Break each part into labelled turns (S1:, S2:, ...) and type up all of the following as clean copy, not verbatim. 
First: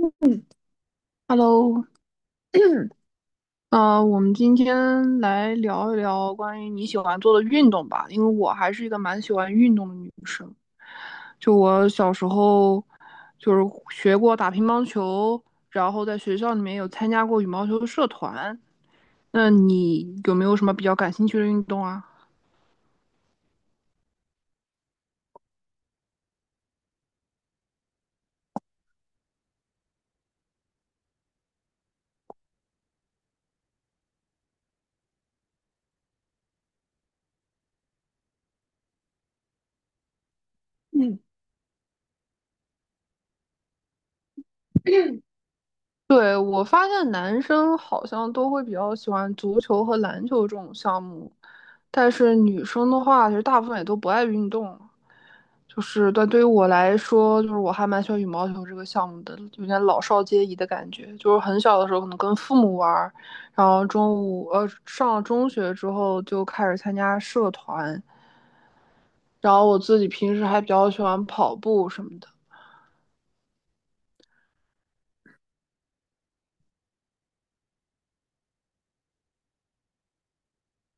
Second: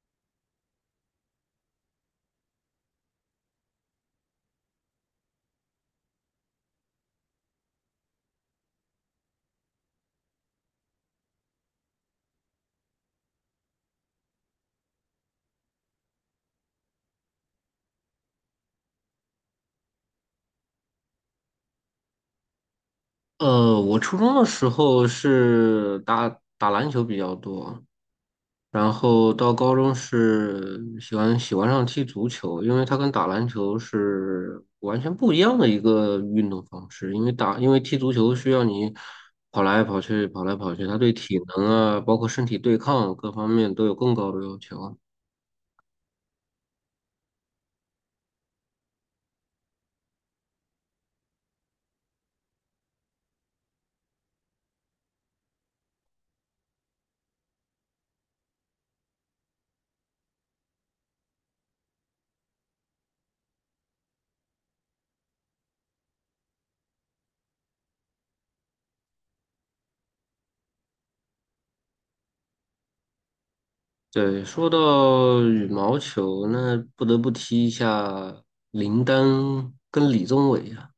S1: 嗯，Hello，我们今天来聊一聊关于你喜欢做的运动吧，因为我还是一个蛮喜欢运动的女生。就我小时候，就是学过打乒乓球，然后在学校里面有参加过羽毛球的社团。那你有没有什么比较感兴趣的运动啊？
S2: 我初中的时候是打篮球比较多，然后到高中是喜欢上踢足球，因为它跟打篮球是完全不一样的一个运动方式。因为踢足球需要你跑来跑去，跑来跑去，它对
S1: 嗯，
S2: 体能啊，包括身体对抗各方面都有更高的要求。
S1: 对，我发现男生好像都会比较喜欢足球和篮球这种项目，但是女生的话，其实大部分也都不爱运动。就是但对于我来说，就是我还蛮喜欢羽毛球这个项目的，有点老少皆宜的感觉。就是很小的时候可能跟父母玩儿，然后中午上了中学之后就开始参加社团，然后我自己平时还比较喜欢跑步什么的。
S2: 对，说到羽毛球，那不得不提一下林丹跟李宗伟啊。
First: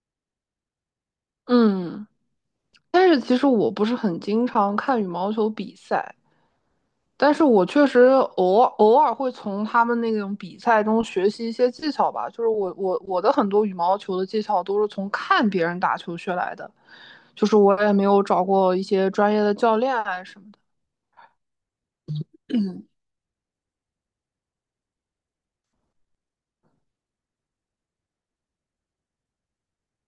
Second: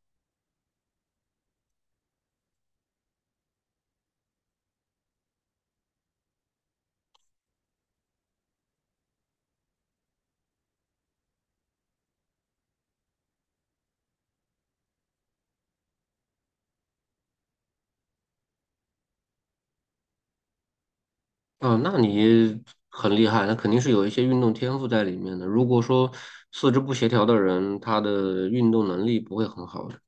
S1: 嗯，但是其实我不是很经常看羽毛球比赛，但是我确实偶尔会从他们那种比赛中学习一些技巧吧，就是我的很多羽毛球的技巧都是从看别人打球学来的，就是我也没有找过一些专业的教练啊什么的。
S2: 啊，那你很厉害，那肯定是有一些运动天赋在里面的。如果说四肢不协调的人，他的运动能力不会很好的。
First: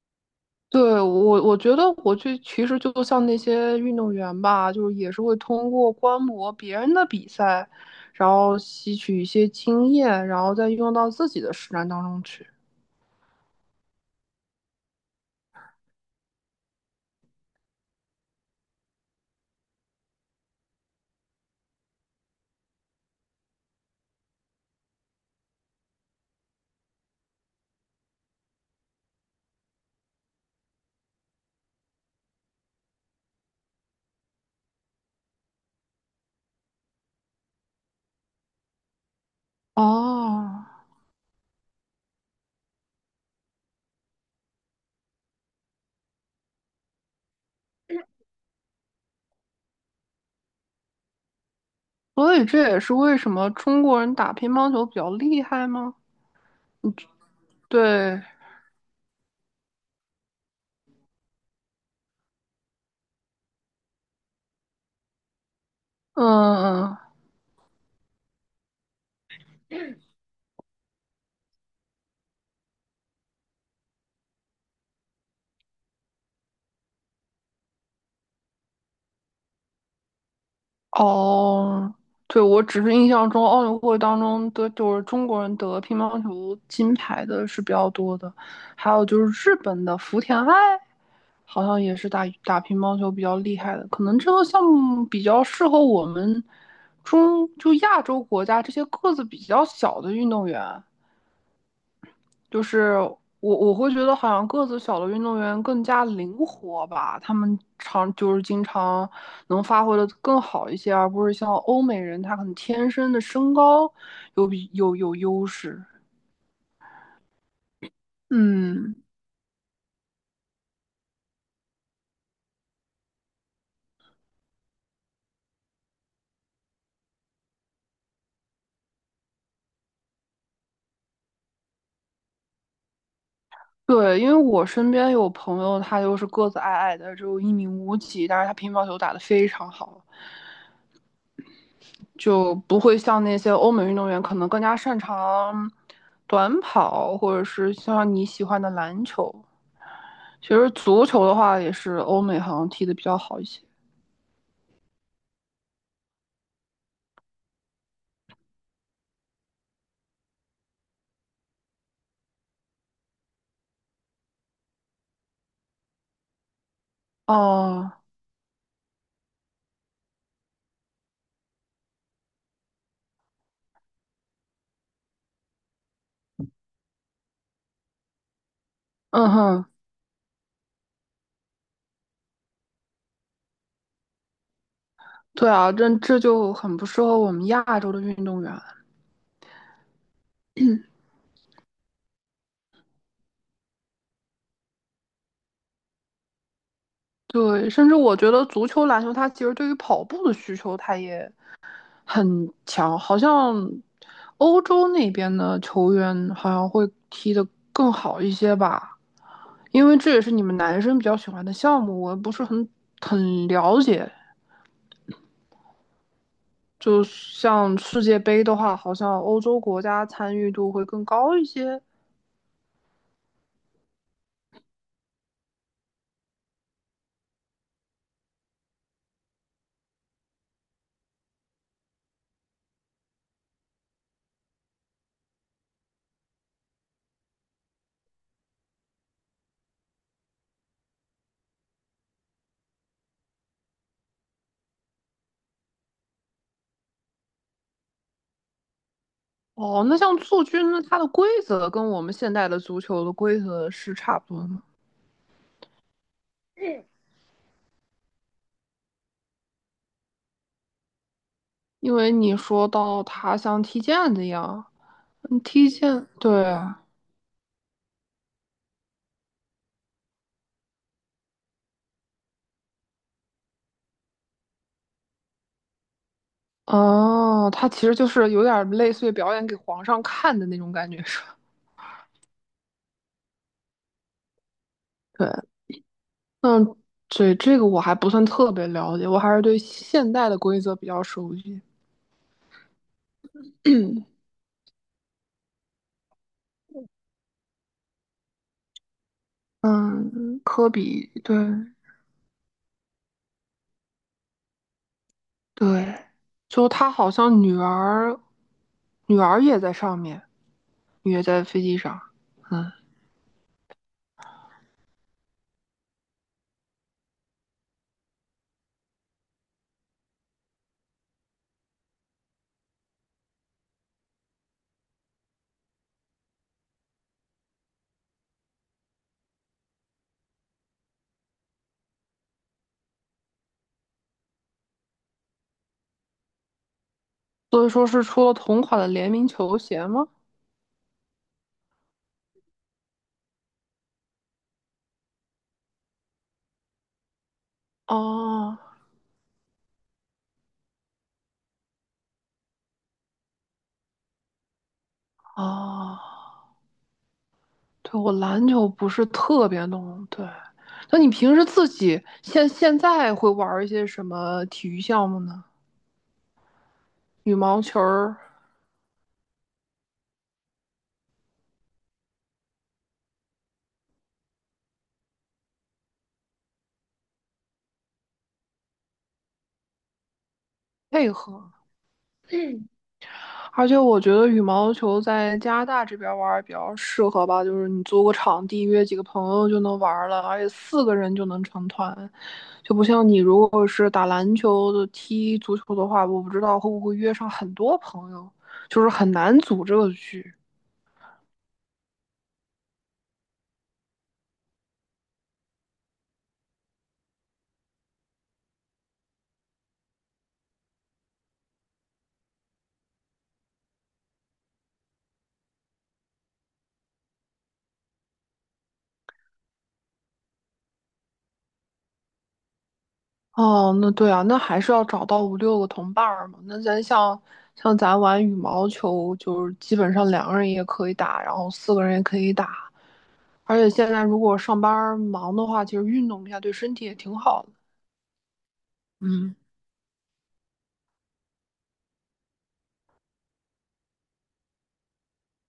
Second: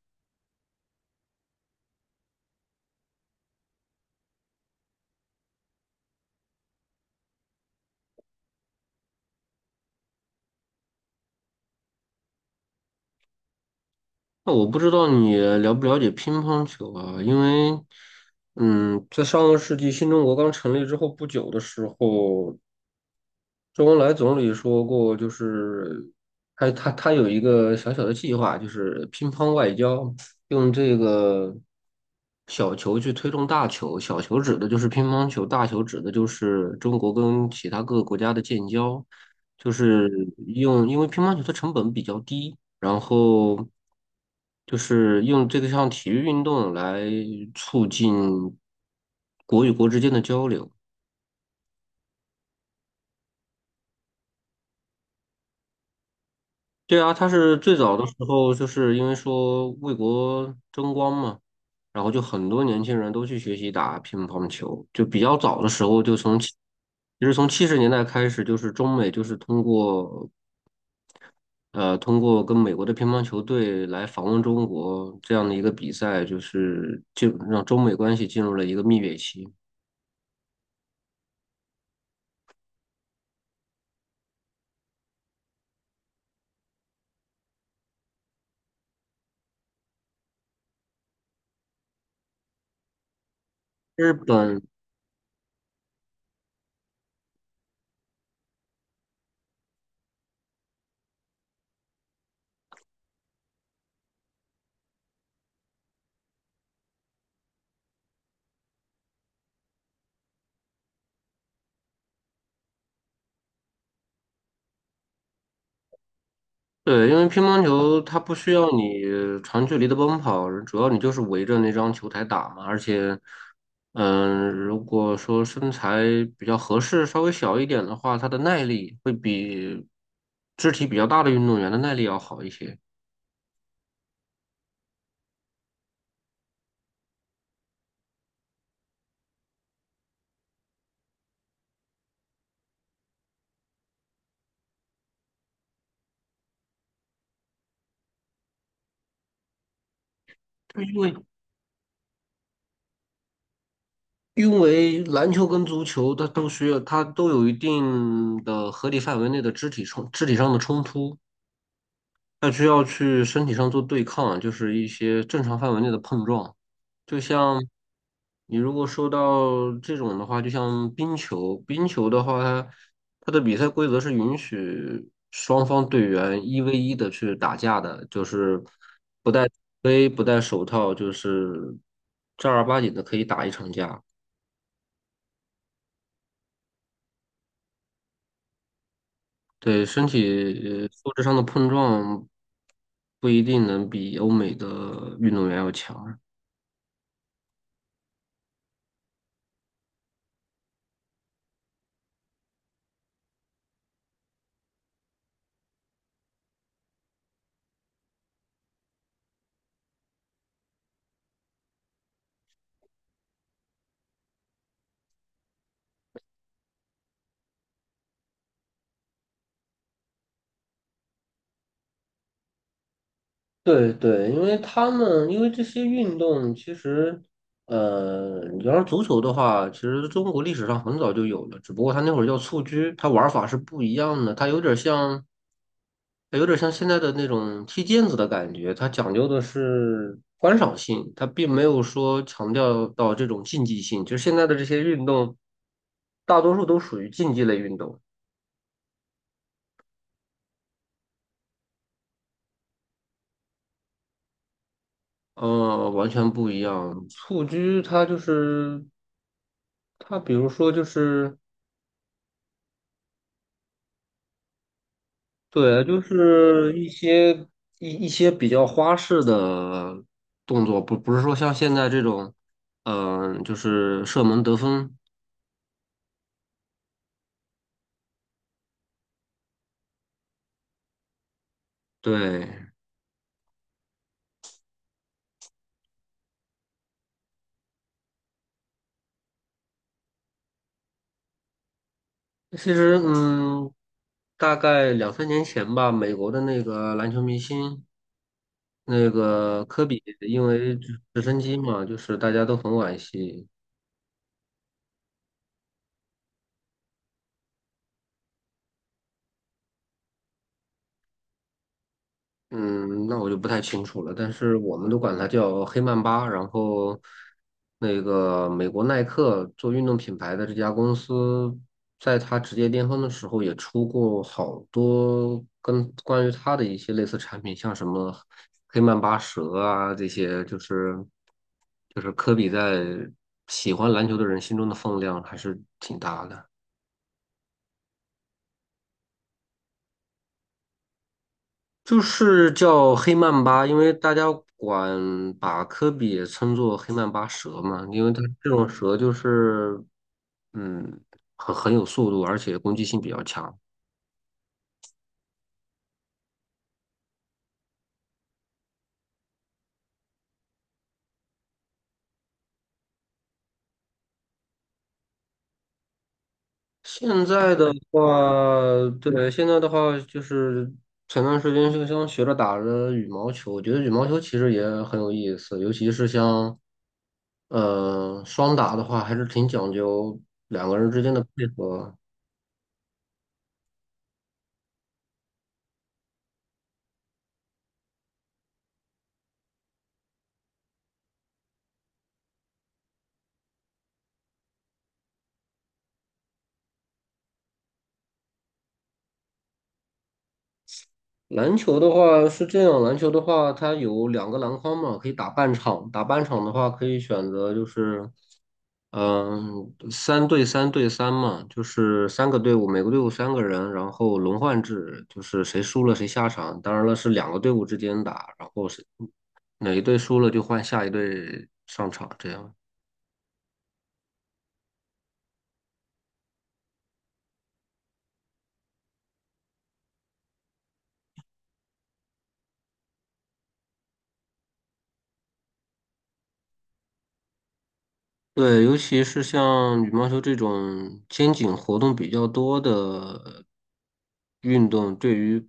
S1: 对，我觉得我去其实就像那些运动员吧，就是也是会通过观摩别人的比赛，然后吸取一些经验，然后再用到自己的实战当中去。
S2: 那我不知道你了不了解乒乓球啊？因为，在上个世纪新中国刚成立之后不久的时候，周恩来总理说过，就是他有一个小小的计划，就是乒乓外交，用这个小球去推动大球。小球指的就是乒乓球，大球指的就是中国跟其他各个国家的建交。就是
S1: 哦，
S2: 因为乒乓球的成本比较低，然后就是用这个项体育运动来促进国与国之间的交流。
S1: 所以这也是为什么中国人打乒乓球比较厉害吗？
S2: 对啊，他是最早的时
S1: 对，
S2: 候，就是因为说为国争光嘛，然后就很多年轻人都去学习打乒乓球，就比较早的时候，就从其
S1: 嗯，
S2: 其实从70年代开始，就是中美就是通过跟美国的乒乓球队来访问中国这样的一个比赛，就是让中美关系进入了一个蜜月期。
S1: 哦，对，我只是印象中奥运会当中的就是中国人得乒乓球金牌的是比较多的，还有就是日本的福田爱，好像也是打打乒乓球比较厉害的，可
S2: 日
S1: 能这个
S2: 本。
S1: 项目比较适合我们就亚洲国家这些个子比较小的运动员。就是我会觉得好像个子小的运动员更加灵活吧，他们就是经常能发挥的更好一些，而不是像欧美人，他可能天生的身高有比有有优势。
S2: 对，因为乒乓球它不需要
S1: 嗯
S2: 你长距离的奔跑，主要你就是围着那张球台打嘛。而且，如果说身材比较合适，稍微小一点的话，它的耐力会比肢体比较大的运动员的耐力要好一些。
S1: 对，因为我身边有朋友，他就是个子矮矮的，只有一米五几，但是他乒乓球打得非常好，就不会像那些欧美运动员可能更加擅长短跑，或者是像你喜欢的篮球。其实
S2: 对，因
S1: 足
S2: 为
S1: 球的话，也是欧美好像踢得比较好一些。
S2: 因为篮球跟足球它都需要，它都有一定的合理范围内的肢体上的冲突。那需要去身体上做对抗，就是一些正常范围内的碰撞。就像
S1: 哦，
S2: 你如果说到这种的话，就像冰球，冰球的话，它的比赛规则是允许双方队员1v1的去打架的，就是
S1: 嗯
S2: 不戴
S1: 哼，
S2: 杯、不戴手套，就是正儿八经的可以打一场架。
S1: 对啊，这就很不适合我们亚洲的运动员。
S2: 对，身体素质上的碰撞不一定能比欧美的运动员要强。
S1: 对，甚至我觉得足球、篮球，它其实对于跑步的需求，它也很强。好像欧洲那边的球员好像会踢得更好一些吧，因为这也是你们男生比较喜欢的项目，我不是很了解。就像世界杯的话，好像欧洲国家参与度会更高一些。
S2: 对对，因为他们因为这些运动，其实，你要是足球的话，其实中国历史上很早就有了，只不过它那会儿叫蹴鞠，它玩法是不一样的，它有点像现在的那种踢毽子的感觉，它讲究的是观赏性，它并没有说强调到这种竞技性，就是现在的这些运动，大多数都属于竞技类运动。
S1: 哦，那像蹴鞠呢，那它的规则跟我们现代的足球的规则是差不多的吗？
S2: 完全不一样。蹴鞠它就是它，比如说就是
S1: 因为你说到它像踢毽子一样，嗯踢
S2: 对，就
S1: 毽，对
S2: 是
S1: 啊，
S2: 一些一些比较花式的动作，不是说像现在这种，就是射门得分。
S1: 哦，它其实就是有点类似于表演给皇上看的那种感觉，是吧？
S2: 对，
S1: 对，那这个我还不算特别了解，我还是对现代的规则比较熟悉。
S2: 其实大概两三年前吧，美国的那个篮球明星。那个科比
S1: 嗯，
S2: 因
S1: 科
S2: 为直
S1: 比，
S2: 直
S1: 对，
S2: 升机嘛，就是大家都很惋惜，
S1: 对，就他好像女儿，女儿也在上面，也在飞机上，嗯，
S2: 嗯，那我就不太清楚了，但是我们都管它叫黑曼巴。然后，那个美国耐克做运动品牌的这家公司，在它职业巅峰的时候，也出过好多跟关于它的一些类似产品，像什么黑曼巴蛇啊这些，就是科比在喜欢篮球的人心中的分量还是挺大的。
S1: 所以说是出了同款的联名球鞋吗？
S2: 就是叫黑曼巴，因为大家管把科比也称作黑曼巴蛇嘛，因为它这
S1: 哦
S2: 种蛇就是，嗯，很有速度，而且攻击性比较强。
S1: 哦，对，我篮球不是特别懂，对。那你平时自己现在会玩一些什么体育项目呢？
S2: 现
S1: 羽
S2: 在
S1: 毛
S2: 的
S1: 球儿
S2: 话，对，现在的话就是前段时间就像学着打着羽毛球，我觉得羽毛球其实也很有意思，尤其是像，双打的话，还是挺讲究两个人之
S1: 配
S2: 间的配
S1: 合。
S2: 合。
S1: 而且我觉得羽毛球在加拿大这边玩儿比较适合吧，就是你租个场地，约几个朋友就能玩儿了，而且四个人就能成团，就不像你如果是打篮球的、踢足球的话，我不知道会不会约上很多朋友，就是很难组这个局。
S2: 篮球的话是这样，篮球的话它有两个篮筐嘛，可以打半场。打半场的话可以选择就是，3对3对3嘛，就是三个队伍，每个队伍三个人，然后轮换制，就是谁输了谁下场。当然了，是两个队伍之间打，然后是哪一队输了就换下一队上场，这样。
S1: 哦，那对啊，那还是要找到五六个同伴儿嘛。那咱像像咱玩羽毛球，就是基本上两个人也可以打，然后四个人也可以打。而且现在如果上班忙的话，其实运动一下对身体也挺好的。
S2: 对，尤其是
S1: 嗯
S2: 像羽毛球这种肩颈活动比较多的运动，对于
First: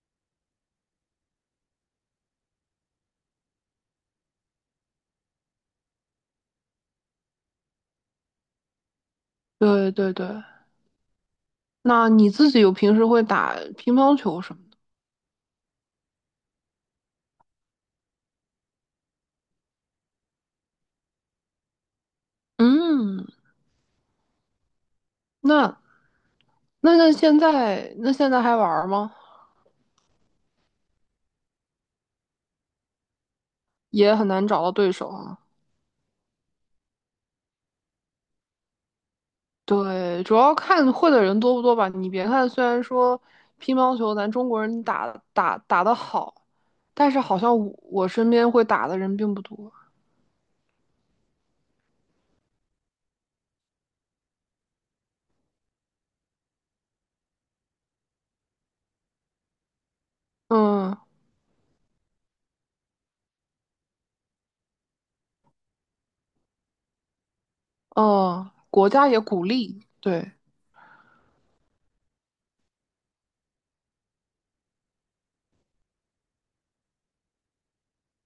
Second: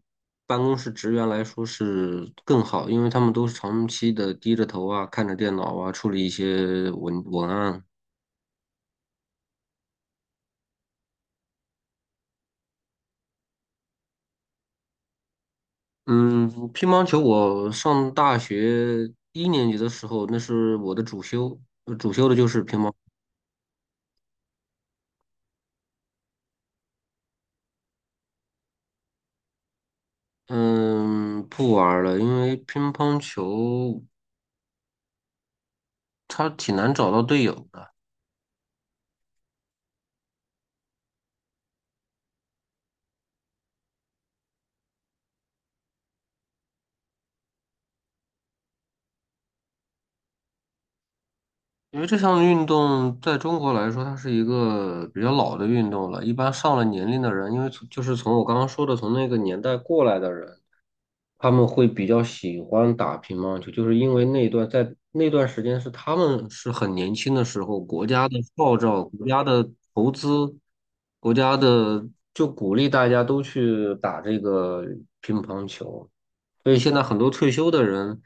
S2: 办公室职员来说是更好，因为他们都是长期的低着头啊，看着电脑啊，处理一些文案。
S1: 对对对，那你自己有平时会打乒乓球什么的？
S2: 嗯，乒乓球我上大学一年级的时候，那是我的主修，主修的就是乒乓。
S1: 嗯，那那现在还玩吗？
S2: 嗯，不玩儿了，因为乒乓球
S1: 也很难找到对手啊。
S2: 它挺难找到队友的。
S1: 对，主要看会的人多不多吧。你别看虽然说乒乓球咱中国人打得好，但是好像我身边会打的人并不多。
S2: 因为这项运动在中国来说，它是一个比较老的运动了。一般上了年龄的人，因为从就是从我刚刚说的从那个年代过来的人，
S1: 嗯
S2: 他们会比较喜欢打乒乓球，就是因为那段在那段时间是他们是很年轻的时候，国家的
S1: 嗯，
S2: 号
S1: 国
S2: 召、
S1: 家也
S2: 国
S1: 鼓
S2: 家的
S1: 励，
S2: 投
S1: 对。
S2: 资、国家的就鼓励大家都去打这个乒乓球。所以现在很多退休的人，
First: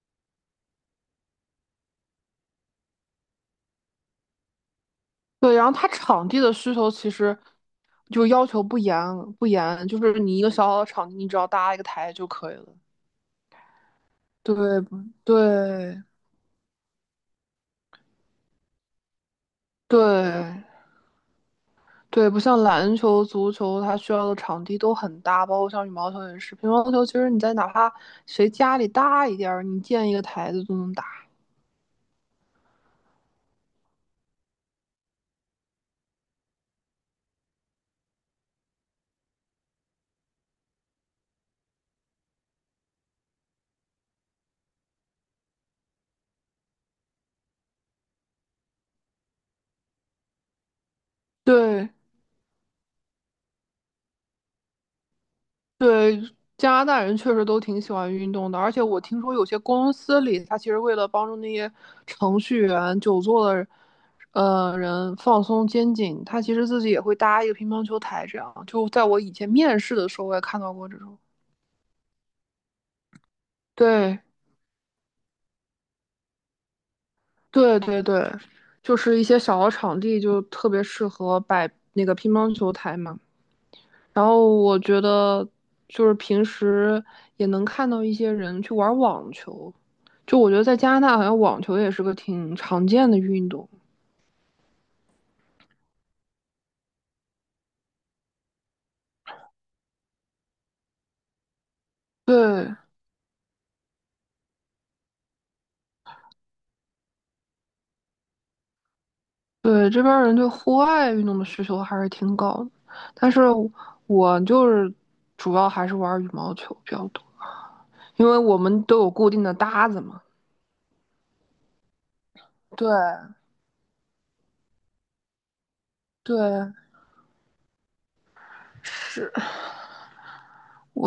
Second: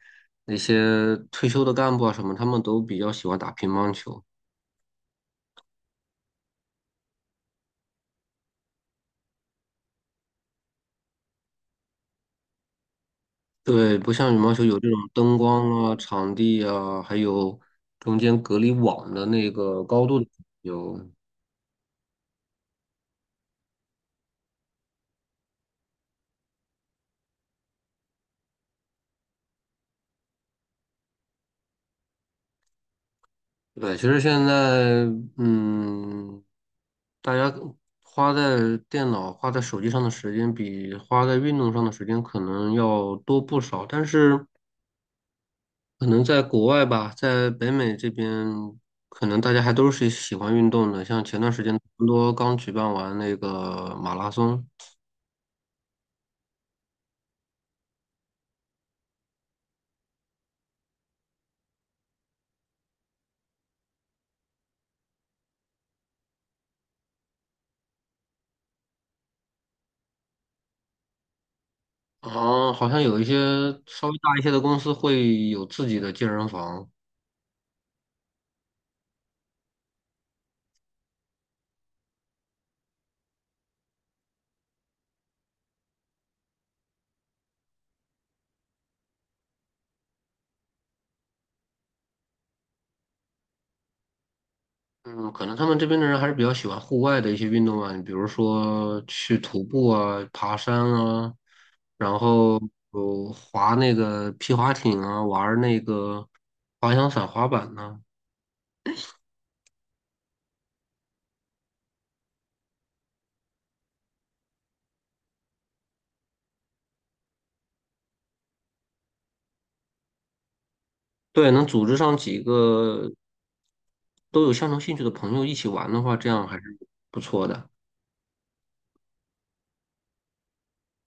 S2: 那些退休的干部啊什么，他们都比较喜欢打乒乓球。
S1: 对，然后它场地的需求其实就要求不严，就是你一个小小的场地，你只要搭一个台就可以了。
S2: 对，不像羽毛
S1: 对
S2: 球有
S1: 不
S2: 这种灯光啊、
S1: 对
S2: 场地啊，还有中间隔离网的那个高度的
S1: 对
S2: 有。
S1: 对，不像篮球、足球，它需要的场地都很大，包括像羽毛球也是。乒乓球其实你在哪怕谁家里大一点儿，你建一个台子都能打。
S2: 对，其实现在，嗯，大家花在电脑、花在手机上的时间，比花在运动上的时间可能要多不少。但是，可能在国外吧，在北美这边，可能大家还都是喜欢运动的。像前段时间，
S1: 对
S2: 多刚举办完那个马拉松。
S1: 对，加拿大人确实都挺喜欢运动的，而且我听说有些公司里，他其实为了帮助那些程序员、久坐的人放松肩颈，他其实自己也会搭一个乒乓球台，这样。就在我以前面试的时候，我也看到过这种。
S2: 哦，好像有一些稍微
S1: 对，
S2: 大一些的公司会有自己的健身房。
S1: 对对对，就是一些小的场地就特别适合摆那个乒乓球台嘛。然后我觉得就是平时也能看到一些人去玩网球，就我觉得在加拿大好像网球也是个挺常见的运动。
S2: 嗯，可能他们这边的人还是比较喜欢户外的一些运动啊，你比如说去徒步啊、爬山啊，然后
S1: 对
S2: 有滑那个皮划艇啊，玩儿那个滑翔伞、滑板呐。
S1: 对，这边儿人对户外运动的需求还是挺高的，但是我就是主要还是玩羽毛球比较多，因为我们都有固定的搭子嘛。
S2: 对，能组织上几
S1: 对
S2: 个都有相同兴趣的朋友一起玩的话，这
S1: 对，
S2: 样还是不错的。
S1: 是。我。